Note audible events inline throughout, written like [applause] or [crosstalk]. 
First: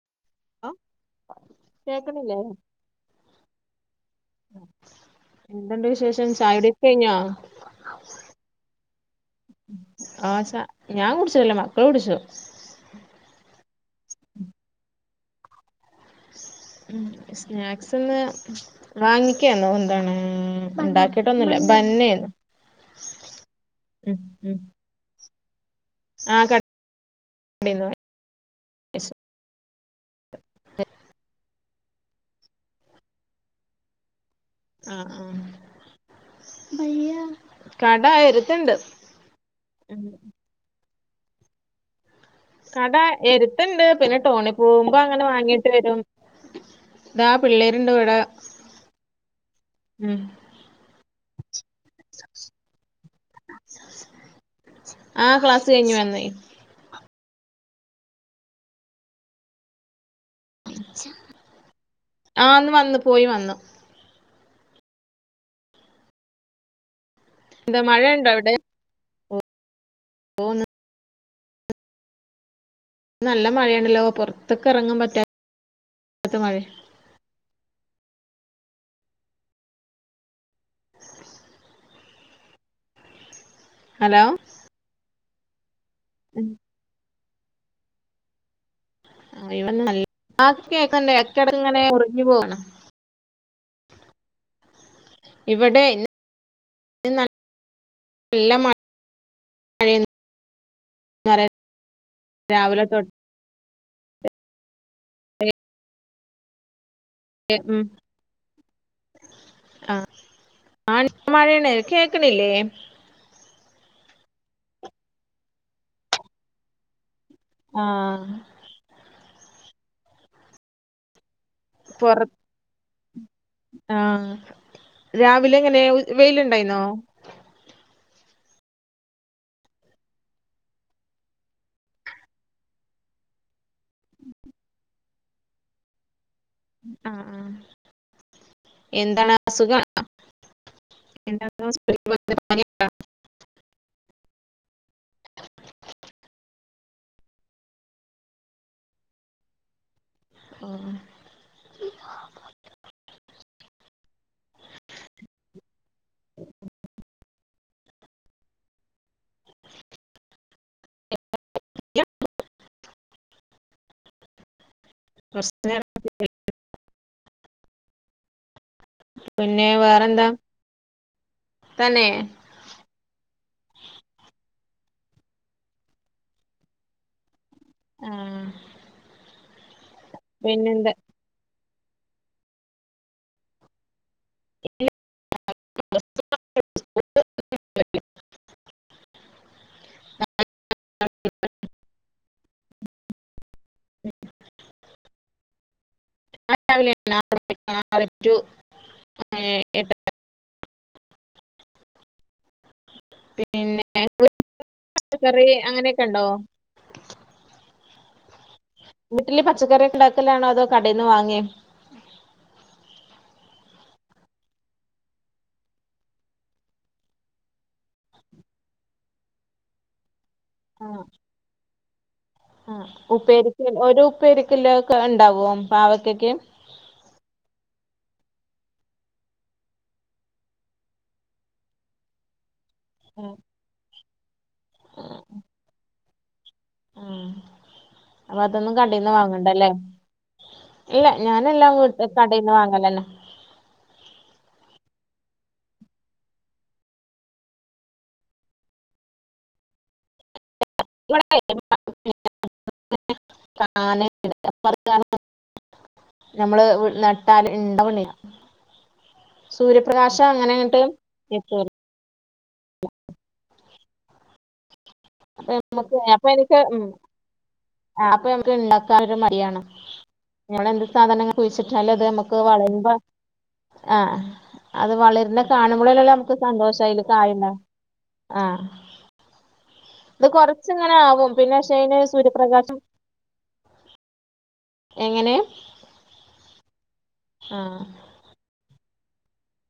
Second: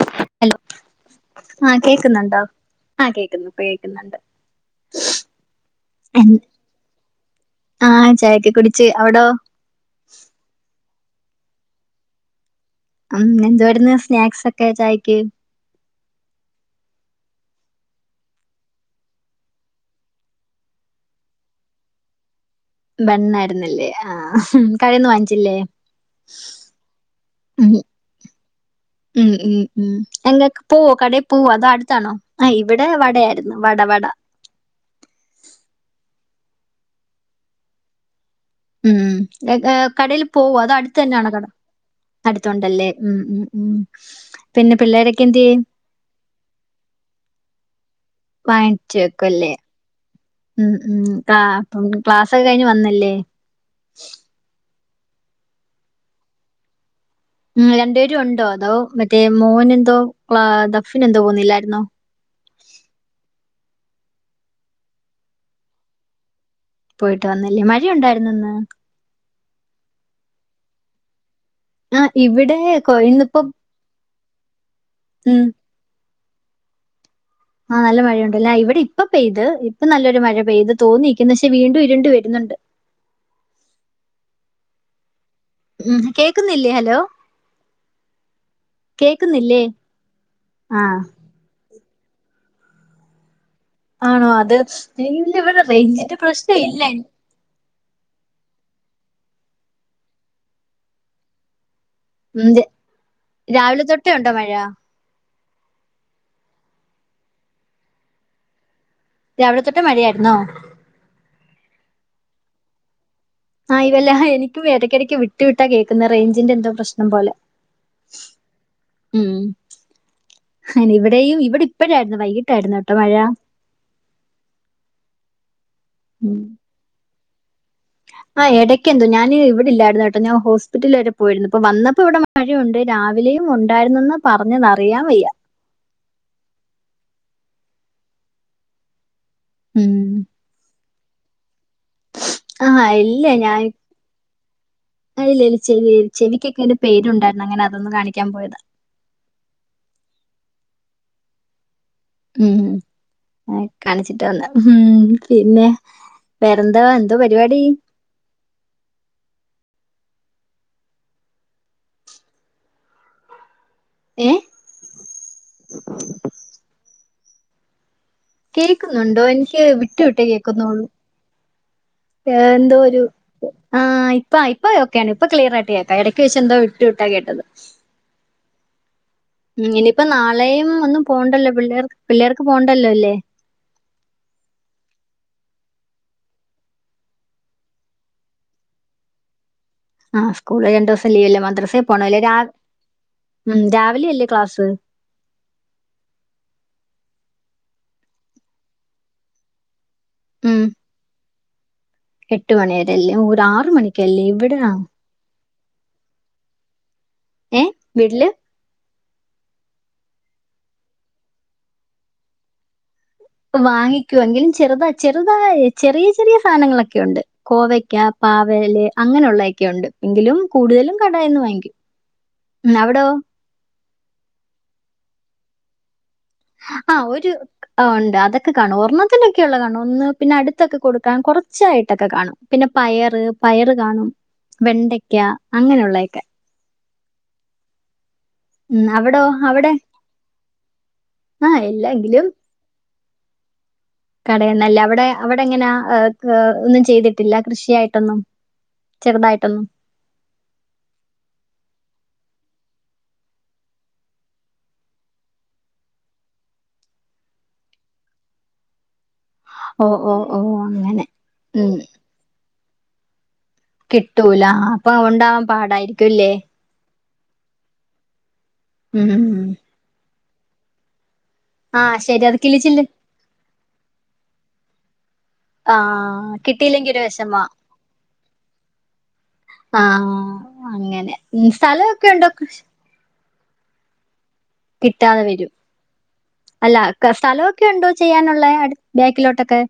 [unintelligible] Hello ആഹ് കേൾക്കണില്ലേ കേക്ക്ന്നുണ്ടോ ആഹ കേക്കുന്നു ഇപ്പൊ കേക്കുന്നുണ്ട് എന്തുണ്ട് വിശേഷം ചായ കുടി ഒക്കെ കഴിഞ്ഞോ ആഹ് ചായൊക്കെ കുടിച്ച് അവിടോ ആഹ് ഞാൻ കുടിച്ചിട്ടില്ല മക്കള് കുടിച്ചു ഉം ഇന്ന് എന്തുവായിര്ന്ന് സ്നാക്സ് ഒക്കെ ചായക്ക് ഉം സ്നാക്സ്ന് വാങ്ങിക്കെന്നു എന്താണ് ഇണ്ടാക്കിട്ടൊന്നുല്ല ബന്നേന്ന് ബണ്ണായിരുന്നല്ലേ ആഹ് കടിയൊന്നും വാങ്ങിച്ചില്ലേ ആഹ കടെന്ന് [unintelligible] ഉം ഉം എങ്ങക്ക് പോവോ കടയിൽ പോവോ അതോ അടുത്താണോ ആ ഇവിടെ വടയായിരുന്നു വട വട ആഹ് ആഹ് കട എരുത്തുണ്ട് ഉം ഉം കടയിൽ പോവോ അതോ അടുത്ത് തന്നെയാണോ കട അടുത്തൊണ്ടല്ലേ കട ഉം ഉം ഉം എരുത്തുണ്ട് പിന്നെ ടൗണി പിന്നെ പോകുമ്പോ പിള്ളേരൊക്കെ അങ്ങനെ എന്ത്യേ വാങ്ങീട്ട് വരും ഇതാ പിള്ളേര്ണ്ട് ഇവിടെ വാങ്ങിച്ച് വെക്കും അല്ലേ ഉം ഉം ഉം ക്ലാ ക്ലാസ്ക്കെ കഴിഞ്ഞ് വന്നല്ലേ ആ ക്ലാസ്സ് കഴിഞ്ഞു വന്ന് ഉം രണ്ടു പേരും ഉണ്ടോ അതോ മറ്റേ മോന് എന്തോ ദഫിന് എന്തോ പോവുന്നില്ലായിരുന്നോ ആഹ് ഇന്ന് വന്നു പോയി വന്നു പോയിട്ട് വന്നില്ലേ മഴ എന്താ മഴയുണ്ടോ ഉണ്ടായിരുന്നോ ഇന്ന് അവിടെ [unintelligible] ആഹ് ഇവിടെ കൊ- ഇന്നിപ്പം നല്ല മഴയാണല്ലോ പുറത്ത്ക്ക് ഇറങ്ങാൻ പറ്റ ഉം ത്ത മഴെ ആഹ് നല്ല മഴയുണ്ട് അല്ല ഇവിടെ ഇപ്പൊ പെയ്ത് ഇപ്പൊ നല്ലൊരു മഴ പെയ്ത് തോന്നിനിക്കുന്നു പക്ഷേ വീണ്ടും ഇരുണ്ടും വരുന്നുണ്ട് ഹലോ. ഉം കേക്കുന്നില്ലേ ഹലോ. കേക്കുന്നില്ലേ ആഹ് [unintelligible] ആ കേക്ക്ണ്ട് ഇടക്ക് ഇടക്ക് ഇങ്ങനെ മുറിഞ്ഞു പോവണ്. ആണോ അത് ഇല്ല ഇവിടെ റേഞ്ചിന്റെ പ്രശ്നം ഇല്ല. ഉം, ര- [unintelligible] രാവിലെ തൊട്ടെ ഉണ്ടോ മഴ. [unintelligible] രാവിലെ തൊട്ടെ മഴയായിരുന്നോ? ആഹ് [unintelligible] മഴയാണ് കേക്കണില്ലേ. ആഹ് ഇല്ല എനിക്ക് ഇടക്കിടയ്ക്ക് വിട്ടു വിട്ടാ കേൾക്കുന്നെ റേഞ്ചിന്റെ എന്തോ പ്രശ്നം പോലെ. ആഹ്. ഉം ഇവിടെയും ഇവിടെ ഇപ്പഴായിരുന്നു വൈകിട്ടായിരുന്നുട്ടോ മഴ. ആഹ് രാവിലെ എങ്ങനെ വെയിലുണ്ടായിന്നോ? ആഹ് ഇടയ്ക്കെന്തോ ഞാന് ഇവിടില്ലായിരുന്ന കേട്ടോ ഞാൻ ഹോസ്പ്പിറ്റൽ വരെ പോയിരുന്നു ഇപ്പ വന്നപ്പോ ഇവിടെ മഴയുണ്ട് രാവിലെയും ഉണ്ടായിരുന്നെന്നാ പറഞ്ഞത് അറിയാൻ വയ്യ ആഹ് ആഹ് എന്താണ് അസുഖാണോ ഉം. [unintelligible] ആഹ് ഇല്ല ഞാനി [unintelligible] ചെവി ചെവിക്കൊക്കെ ഒരു പെയിൻ ഉണ്ടായിരുന്നു അങ്ങന അതൊന്ന് കാണിക്കാൻ പോയതാ ആഹ് ഉം കാണിച്ചിട്ട് വന്നെ ഉം പിന്നെ വേറെന്താ എന്തോ പരിപാടി ഏ [unintelligible] കേക്കുന്നുണ്ടോ എനിക്ക് പിന്നെ വിട്ടു വിട്ടേ വേറെന്താ കേക്കുന്നുള്ളൂ തന്നെ ഏന്തോരു ആഹ് ഇപ്പ ഇപ്പോ ഒക്കെയാണ് ഇപ്പൊ ക്ലിയറായിട്ട് കേക്കാം ഇടക്ക് വെച്ച് എന്തോ വിട്ടു വിട്ടാ കേട്ടത് ആഹ് ഉം ഇനിയിപ്പ നാളെയും ഒന്നും പോണ്ടല്ലോ പിള്ളേർ പിള്ളേർക്ക് പോണ്ടല്ലോല്ലേ [unintelligible] ആഹ് സ്കൂള് രണ്ടു ദിവസം ലീവല്ലേ മദ്രസേ പോണല്ലേ രാ ഉം രാവിലെയല്ലേ ക്ലാസ് [unintelligible] [unintelligible] ഉം എട്ട് മണിവരെയല്ലേ ഒര് ആറു പിന്നെ മണിക്കല്ലേ എവിടാ പച്ചക്കറി അങ്ങനയൊക്കെ ഉണ്ടോ ഏഹ് വീട്ടില് വീട്ടില് പച്ചക്കറിയൊക്കെ ഉണ്ടാക്കലാണോ അതോ കടേന്ന് വാങ്ങേ വാങ്ങിക്കുവെങ്കിലും ചെറുത ചെറുതായി ചെറിയ ചെറിയ സാധനങ്ങളൊക്കെയുണ്ട് കോവയ്ക്ക പാവല് അങ്ങനെയുള്ളയൊക്കെയുണ്ട് എങ്കിലും കൂടുതലും ആഹ് കടേന്ന് വാങ്ങിക്കും ഉം ആഹ് അവിടോ ഉപ്പേരിക്ക് ഒരു ഉപ്പേരിക്കില്ലൊക്കെ ഇണ്ടാവോ പാവക്കൊക്കെ ആഹ് ഒര് ആഹ് ഉണ്ട് അതൊക്കെ കാണും ഒരണ്ണത്തിനൊക്കെയുള്ള കാണും ഒന്ന് പിന്നെ അടുത്തൊക്കെ കൊടുക്കാൻ കുറച്ചായിട്ടൊക്കെ കാണും പിന്നെ പയറ് ആഹ് പയറ് കാണും വെണ്ടയ്ക്ക ആഹ് അങ്ങനെയുള്ളയൊക്കെ ആഹ് അപ്പൊ അതൊന്നും ഉം കടയിന്ന് അവിടോ വാങ്ങണ്ടല്ലേ അവിടെ ഇല്ല ആ ഞാനെല്ലാം ഇല്ലെങ്കിലും കടേന്ന് വാങ്ങലന്നെ കടേന്നല്ലേ അവിടെ അവിടെങ്ങന ഏ ഏ ഒന്നും ചെയ്തിട്ടില്ല കൃഷിയായിട്ടൊന്നും ചെറുതായിട്ടൊന്നും [inaudible] നമ്മള് വീട്ട്ല് നട്ടാല് ഇണ്ടാവണ്ല്യ ഓ ഓ ഓ സൂര്യപ്രകാശങ്ങനയങ്ങട്ട് അങ്ങനെ എത്തൂല ഉം കിട്ടൂല ആഹ് അപ്പൊ നമുക്ക് ഏ അപ്പൊ എനിക്ക് ഉം ആ അപ്പൊ നമ്മക്ക് ഉം ഇണ്ടാക്കാനൊരു ഉം ഉം. മടിയാണ് ഞമ്മളെന്ത് സാധനങ്ങ ആ കുഴിച്ചിട്ടാലത് ശരി അത് നമ്മക്ക് കിളിച്ചില് വളരുമ്പ ആ അത് വളര്ന്ന ആ കാണുമ്പോളല്ലല്ല നമുക്ക് കിട്ടിയില്ലെങ്കി ഒരു സന്തോഷയില് വിഷമാ കായണ്ട ആ ആ ഇത് കൊറച്ചിങ്ങനെ അങ്ങനെ ആവും ഉം പിന്നെ പഷയിന് സ്ഥലമൊക്കെ ഉണ്ടോ കൃഷി- സൂര്യപ്രകാശം കിട്ടാതെ എങ്ങനെ വരും അല്ല കെ സ്ഥലൊക്കെ ആഹ് ഉണ്ടോ ചെയ്യാനുള്ളെ അടു ബാക്കിലോട്ടൊക്കെ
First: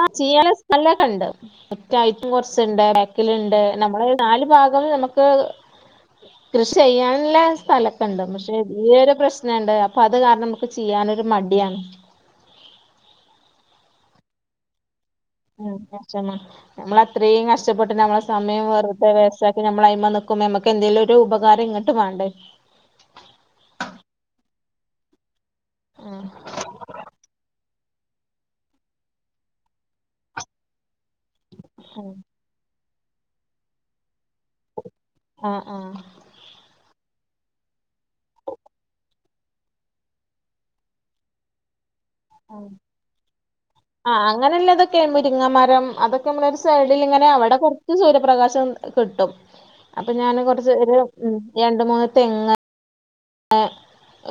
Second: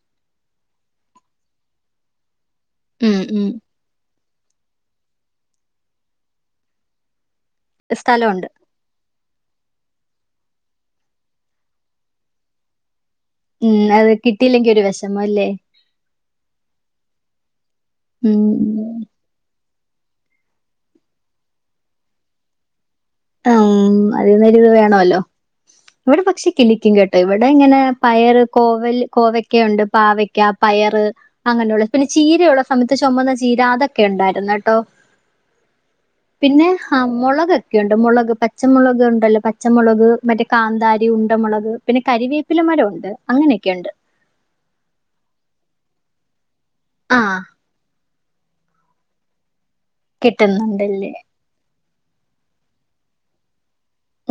ആ ചെയ്യാനുള്ള സ്ഥലൊക്കെയിണ്ട് മുറ്റായിറ്റും കൊറച്ച്ണ്ട് ഉം ഉം ബാക്കില്ണ്ട് നമ്മള് നാല് ഭാഗം നമ്മക്ക് കൃഷി ചെയ്യാനുള്ള സ്ഥലൊക്കെ ഉണ്ട് സ്ഥലമുണ്ട് പക്ഷേ ഈയൊരു പ്രശ്നണ്ട് അപ്പൊ അത് കാരണം നമ്മക്ക് ചെയ്യാനൊരു മടിയാണ് ഉം അത് കിട്ടിയില്ലെങ്കി ഒരു വെ ഉം വെശമാ നമ്മളത്രയും കഷ്ടപ്പെട്ട് നമ്മളെ ഉം. സമയം വെറു വേസ്റ്റാക്കി നമ്മൾ അയ്മ നിക്കുമ്പോ നമുക്ക് എന്തേലും ഒരു ഉപകാരം ഇങ്ങട്ടും വേണ്ടേ അം അതിന് ഇത് വേണല്ലോ ഇവിടെ ആഹ് പക്ഷെ കിളിക്കും കേട്ടോ ഇവിടെ ഇങ്ങനെ പയറ് കോവൽ കോവക്കുണ്ട് പാവക്ക പയറ് അങ്ങനെയുള്ള പിന്നെ ചീരയുള്ള സമയത്ത് ചുമന്ന ചീര അതൊക്കെ ഉണ്ടായിരുന്നു കേട്ടോ. ആഹ് ആഹ് പിന്നെ ആ മുളക് ഒക്കുണ്ട് മുളക് പച്ചമുളക് ഉണ്ടല്ലോ പച്ചമുളക് മറ്റേ കാന്താരി ഉണ്ട മുളക് പിന്നെ കരിവേപ്പില ആഹ് മരം ഉണ്ട് അങ്ങനെയൊക്കെ ഉണ്ട് ആഹ് അങ്ങനെയല്ല ഇതൊക്കെയ മുരിങ്ങമരം അതൊക്കെ നമ്മള ഒരു സൈഡിൽ ഇങ്ങനെ ആഹ് അവിടെ കുറ സൂര്യപ്രകാശം കിട്ടും അപ്പൊ ഞൻ കുറച്ച് കിട്ടുന്നുണ്ടല്ലേ. രണ്ട്മൂന്ന് തെങ്ങ്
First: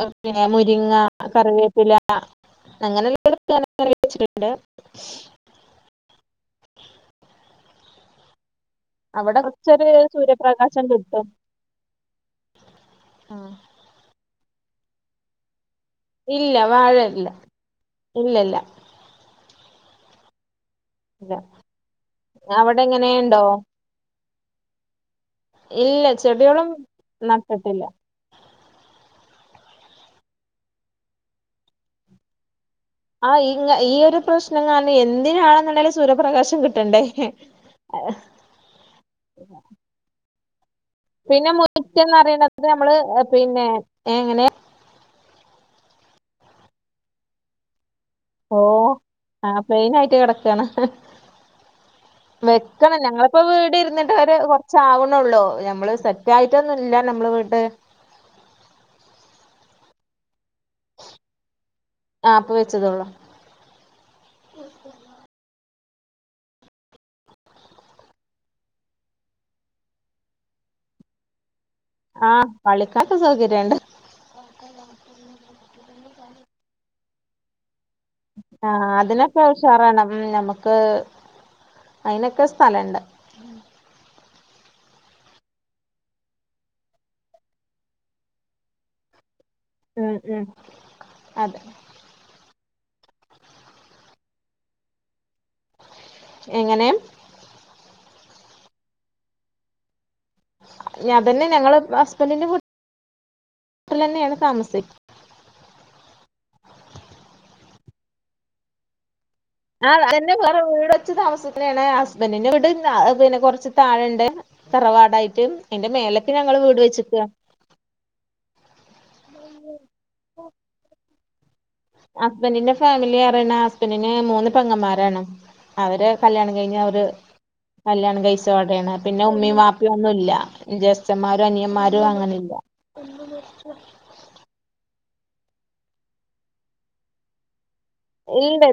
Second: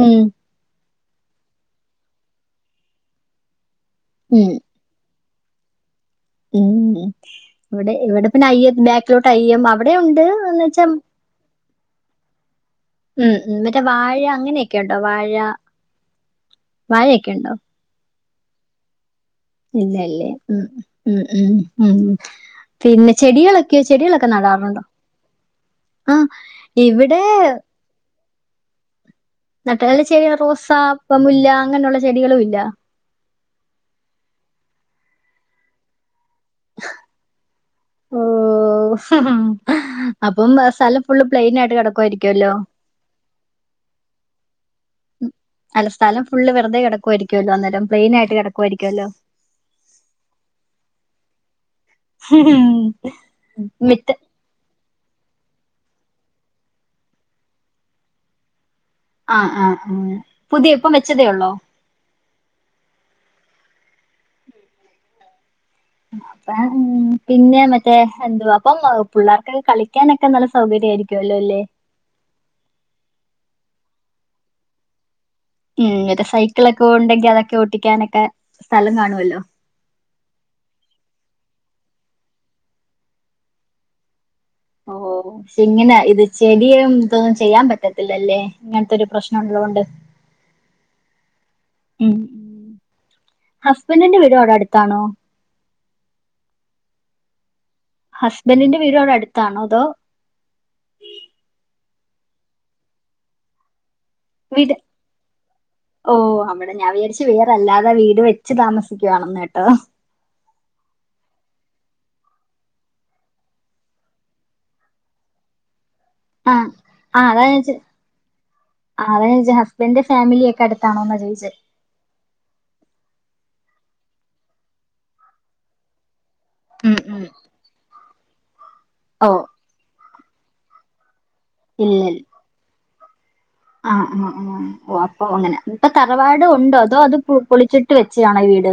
ഉം. മുരിങ്ങ കറിവേപ്പിലഅങ്ങനെ എല്ലാം [unintelligible] കറി വെച്ചിട്ടുണ്ട് ഉം. ഉം ഇവിടെ ഇവിടെ പിന്നെ [unintelligible] ബക്ക് ട അവിടെ യ്യും കൊറച്ചൊരു അവിടെണ്ട്ന്ന് എന്ന് വെച്ചാ സൂര്യപ്രകാശം കിട്ടും ഉംഉം വാഴ അങ്ങനെയൊക്കെ ഉണ്ടോ വാഴ ഇല്ല വാഴയില്ല വാഴയൊക്കെ ഉണ്ടോ ഇല്ലല്ല ഇല്ലല്ലേ ഉ ഉ ഇല്ല ഉ ഉ ഇല്ല അവിടെ പിന്നെ എങ്ങനെയുണ്ടോ ചെടികളൊക്കെ ചെടികളൊക്കെ നടാറുണ്ടോ ഇല്ല ആ ചെടികളും ഇവിടെ നട്ടിട്ടില്ല നട്ടല്ല ചെടിക റോസ പ മുല്ല അങ്ങനെയുള്ള ചെടികളും ഇല്ല ആഹ് ഇ ഈ ഒരു പ്രശ്നം കാരണം എന്തിനാണെന്നുണ്ടെങ്കൽ സൂര്യപ്രകാശം കിട്ടണ്ടേ ആ ഓ അപ്പം സ്ഥലം ഫുള്ള് പിന്നെ പ്ലെയിൻ ആയിട്ട് മുറ്റം കിടക്കുവായിരിക്കുമല്ലോ നറയണത് നമ്മള് പിന്നെ ഏ എങ്ങനെ ഉ അല്ല സ്ഥലം ഫുള് വെറതെ കിടക്കുവായിരിക്കുമല്ലോ അന്നേരം പ്ലെൻ ആയിട്ട് ഓ കിടക്കുവായിരിക്കുമല്ലോ ആഹ് പ്ലെയിന ആയിട്ട് കിടക്കയാണ് വെക്കണം ഞങ്ങളിപ്പോ വീട് മിറ്റ ഇരുന്നിട്ട് അവരെ കൊ റച്ചാവണള്ളൂ നമ്മള് സെറ്റ് ആയിട്ടൊന്നും ഇല്ല നമ്മൾ വീട്ട് ആഹ് ആഹ് ആഹ് പുതിയ ഇപ്പം വെച്ചതേ ഉള്ളോ ആഹ് ഇപ്പൊ വെച്ചതോളൂ അപ്പ ഉം പിന്നെ മറ്റേ എന്തുവാ അപ്പം പിള്ളേർക്കൊക്കെ കളിക്കാനൊ ക്ക നല്ല സൗകര്യായിരിക്കോല്ലോ അല്ലേ ആഹ് പളിക്കാക്കെ സൗകര്യുണ്ട് [inaudible] ഉം ങ്ങൻത്തെ സൈക്കിളൊക്കെ പോവ്ണ്ടെങ്കി അതൊക്കെ ഓട്ടിക്കാനൊ ആഹ് അതിനൊക്കെ ഉഷാറണം നമക്ക് അയിനൊക്കെ സ്ഥലണ്ട് ഓഹ് ഷെ ഇങ്ങനെ ഇത് ചെടിയും ഇതൊന്നും ചെയ്യാൻ പറ്റത്തില്ലല്ലേ ഇങ്ങനത്തെ ഒരു പ്രശ്നള്ളോണ്ട് ഉം ഉം അതെ ഉം ഹസ്ബൻറിന്റെ വീട് വിടെ അടുത്താണോ എങ്ങനെ ഹഷ്ബൻറിന്റെ വീടോടടുത്താണോ അതോ ഞാൻ തന്നെ ഞങ്ങള് ഹസ്ബന്റിന്റെ വീ ട്ടിലെന്നെയാണ് വിട് ഓഹ് അവിടെ ഞാൻ വിചാരിച്ച് വേറെല്ലാതെ വീട് വെച്ച് താമസിക്കുവാണെന്നേട്ടോ ആഹ് എന്നെ വേറെ വീട് വച്ച് താമസിക്കനാണ് ഹസ്ബന്റിന്റെ വിട് അഹ് പിന്നെ കൊറച്ച് തായെണ്ട് തറവാടായിട്ട് എന്റെറെ മേലേക്ക് ഞങ്ങള് വീട് വെച്ചിക്ക അയാൻച് അതാ ൻച ഹസ്ബൻന്റെ ഫാമിലി ഒക്കെ അടുത്താണോന്നാ ചോയ്ച്ച ഹസ്ബൻഡിന്റെ ഫാമിലി അറിണ ഹസ്ബൻഡിന് മൂന്ന് പെങ്ങന്മാരാണ് അവര് കല്ല്യാണം കഴിഞ്ഞ ഉം അവര് ഉം കല്യാണം കഴിച്ചവ്ടെയാണ് പിന്നെ ഓ ഉമ്മയും വാപ്പി ഒന്നുംല്ല ജേസ്തന്മാരോ അനിയന്മാരോ അങ്ങനെല്ല ആഹ് ആഹ് ആഹ് ഓഹ് അപ്പൊ അങ്ങനെ ഇപ്പ തറവാടുണ്ടോ അതോ അത് പൊളിച്ചി ട്ട് വെച്ചയാണോ ഈ ഇണ്ട് വീട്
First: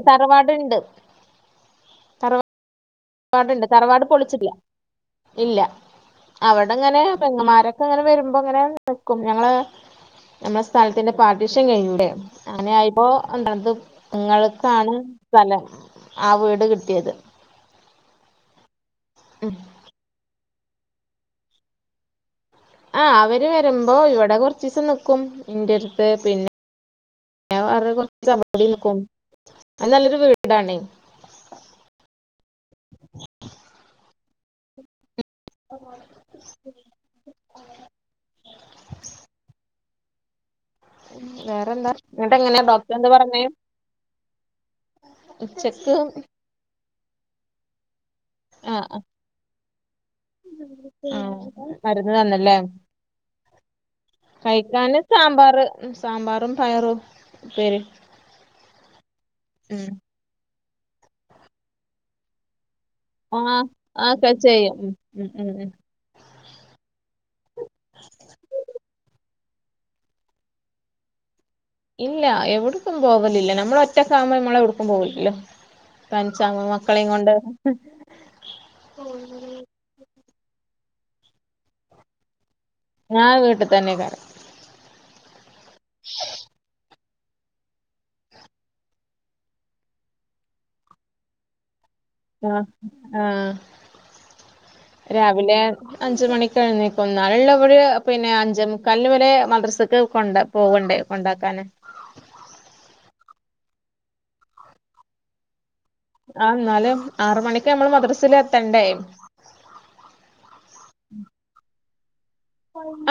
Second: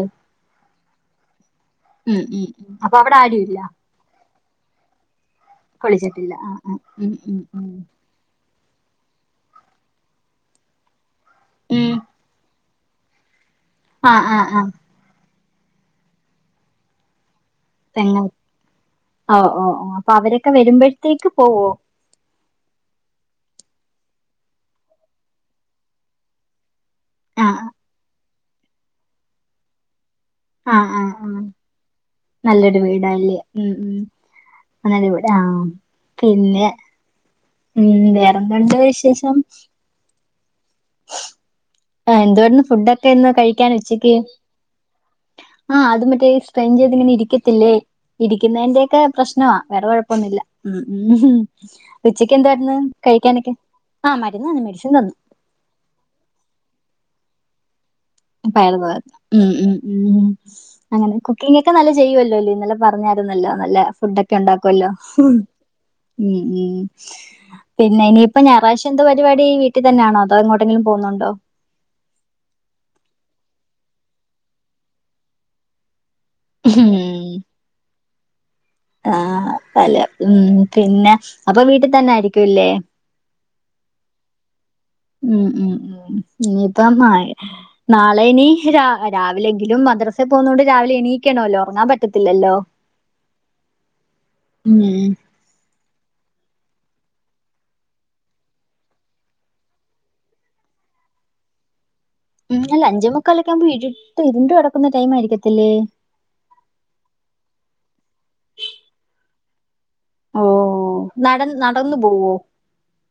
ഉം തറവാ ഉം ഉം അപ്പൊ അവിടെ ആരും ഇല്ല തറവാടുണ്ട് തറവാട് പൊളിച്ചില്ല ഇല്ല കുളിച്ചിട്ടില്ല ആ ആ അവിടെ ഇങ്ങനെ ഉം ഉം ഉം പെങ്ങമാരൊക്കെ അങ്ങനെ വരുമ്പോ അങ്ങനെ നിക്കും ഞങ്ങള് നമ്മടെ സ്ഥലത്തിന്റെ പാർട്ടീഷൻ ഉം. കഴിഞ്ഞില്ലേ അങ്ങനെ ആയിപ്പോ [unintelligible] ആ ആ ആ പെങ്ങൾക്കാണ് സ്ഥലം ആ വീട് കിട്ടിയത് പെങ്ങ ഓഹ് ഉം ഓഹ് ഓഹ് അപ്പൊ അവരൊക്കെ വരുമ്പോഴത്തേക്ക് പോവോ ആഹ് അവര് വരുമ്പോ ഇവിടെ കൊർച്ചീസം നിക്കും ഇൻ്റെ അടുത്ത് പിന്നെ ആ [unintelligible] ആഹ് ആഹ് ആഹ് നല്ലൊരു വീടാല്ലേ ഉം ഉം [unintelligible] ആഹ് പിന്നെ ഉം വേറെന്താണ്ട് വിശേഷം വേറെന്താ ആഹ് എന്നിട്ട് എന്താ ഇന്ന് എങ്ങനെയാ ഫുഡ് ഡോക്ടർ എന്താ ഒക്കെ ഇന്ന് പറഞ്ഞേ കഴിക്കാൻ ഉച്ചക്ക് ആഹ് ഉച്ചക്ക് അത് മറ്റേ ഫെയ്ൻ ചെയ്ത് ഇങ്ങനെ ഇരിക്കത്തില്ലേ ആഹ് ഇരിക്കുന്നേയ്ന്റെക്കെ പ്രശ്നവാ വേറെ കുഴപ്പൊന്നുല്ല ഉം ഉം ആഹ് മരുന്ന് ഉച്ചയ്ക്ക് തന്നല്ലേ എന്തായിരുന്നു കഴിക്കാനൊക്കെ ആഹ് മരുന്നന്നു മെഡിസിൻ കഴിക്കാന് തന്നു സാമ്പാറ് ഉം സാമ്പാറും പയറും ഉപ്പേരിം പയർ പോ ഉം ഉം ഉം അങ്ങനെ കുക്കിംഗക്കെ നല്ല ചെയ്യുവല്ലോല്ലേ ഇന്നല പറഞ്ഞരുന്നല്ലോ നല്ല ഫുഡൊക്കെ ഉണ്ടാക്കോല്ലോ ഉം ഉം പിന്നെ ഇനിയിപ്പോ ഞായറാഴ്ച എന്ത് പരിപാടി വീട്ടിൽ തന്നാണോ. അതോ എങ്ങോട്ടെങ്കിലും പോകുന്നുണ്ടോ? ഇല്ല എവിടക്കും പോവലില്ല. നമ്മള ഒറ്റക്കാകുമ്പോം നമ്മളെ എവിടക്കും പോവലില്ല. തനിചാങ്ങ് മക്കളെ കൊണ്ട് ആ, പല ഉം. പിന്നെ അപ്പൊ വീട്ടിൽ തന്നെ ആയിരിക്കുല്ലേ? ഞാൻ വീട്ടിൽ തന്നെ കാരം. ഉം, ഉം, ഉം. ഇനിയിപ്പോ [unintelligible] നാളെ ഇനി രാവിലെങ്കിലും മദ്രസൽ പോകുന്നതൊണ്ട് രാവിലെ എണീക്കണല്ലോ. ഉറങ്ങാൻ പറ്റത്തില്ലല്ലോ. ആ, ഉം രാവിലെ അഞ്ച് മണി എഴുന്നൽ ക്കും എന്നാലല്ലേ ഇവരെ പിന്നെ അഞ്ചേ മുക്കാലിന് ഇവരെ മദ്രസക്ക് കൊണ്ട പോകണ്ടേ കൊണ്ടാക്കാന് ഉം. അല്ല അഞ്ചേ മുക്കാലൊക്കെ ആവുമ്പോ ഇരൂ ട്ട് ഇരുണ്ട് കടക്കുന്ന ടൈം ആയിരിക്കത്തില്ലേ? ആ, എന്നാലും ആറ് മണിക്ക് നമ്മൾ മദ്രസയി ൽ എത്തണ്ടേ. ഓ നട നടന്നു പോവോ?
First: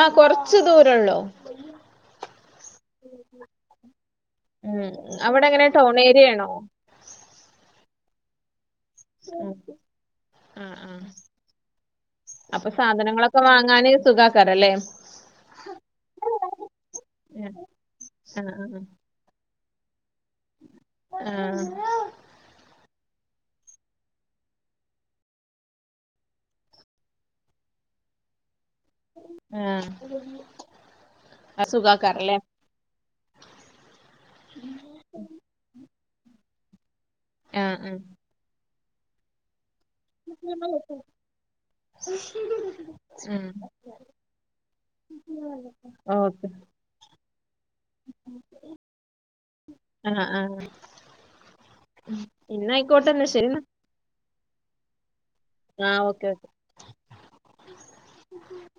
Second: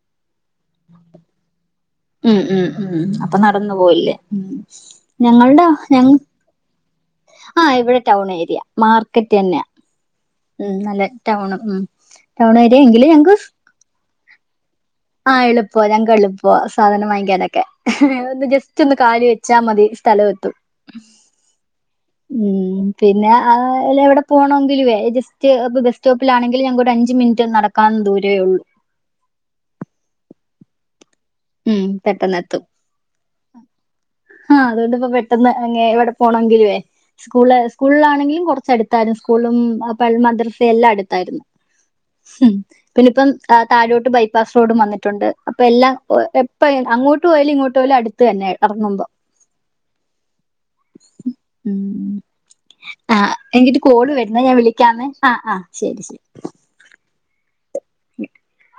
ആ, കൊറച്ച് ദൂരള്ളൂ. ഉം ഉം ഉം അപ്പൊ നടന്നു പോയില്ലേ ഉം. അവിടെ ഞങ്ങളുടെ എങ്ങനെ ടൗൺ ഞ ഏരിയയാണോ? ആ, ഇവിടെ ടൗൺ ഏരിയ മാർക്കറ്റ് തന്നെയാ ഉം, ഉം. നല്ല ടൗൺ ഉം ടൗൺ അപ്പൊ ഏരിയ എങ്കിലും ഞങ്ങക്ക് സാധനങ്ങളൊക്കെ വാങ്ങാന് സുഖക്കാരം അല്ലേ. ആ, എളുപ്പ ഞങ്ങൾക്ക് എളുപ്പ സാധനം ആ വാങ്ങിക്കാനൊക്കെ ആ ജസ്റ്റ് ഒന്ന് കാല് വെ വെച്ച മതി സ്ഥല എ ആ. ഉം. പിന്നെ അ എവിടെ പോണമെങ്കിലുവേ ജസ്റ്റ് ഇ ബസ് സ്റ്റോപ്പിലാണെങ്കിൽ ഞങ്ങൾക്ക് ഒരു അഞ്ച് മിനിറ്റ് നടക്ക നടക്കാൻ ദൂരെ ഉള്ളൂ. ആ. ആ ഉം. സുഖാക്കാരല്ലേ പെട്ടെന്നത്തും. ആ, അതുകൊണ്ട് ഇപ്പോ പെട്ടെന്ന് എവിടെ പോണെങ്കിലുവേ സ്കൂള് ആ ആ സ്കൂളിലാണെങ്കിലും കുറച്ചടുത്തായിരുന്നു. സ്കൂളും മദ്രസയും എല്ലാം അടുത്തായിരുന്നു. ഉം, പിന്നെ ഇപ്പം ഉം താഴോട്ട് ബൈപ്പാസ് റോഡും വന്നിട്ടുണ്ട് അപ്പൊ എല്ലാം ഓക്കെ എപ്പ അങ്ങോട്ട് പോയാലും ഇങ്ങോട്ട് പോയാലും അടുത്ത് തന്നെ ഇറങ്ങുമ്പോ ആ ആ ഉം, ആ ഇന്നായിക്കോട്ടെന്നാ ശരി എ എന്നാ കോൾ വരുന്നേ ഞാൻ വിളിക്കാവെ. ആ, ആ. ആ, ശരി ശരി. Okay okay. [unintelligible] [inaudible]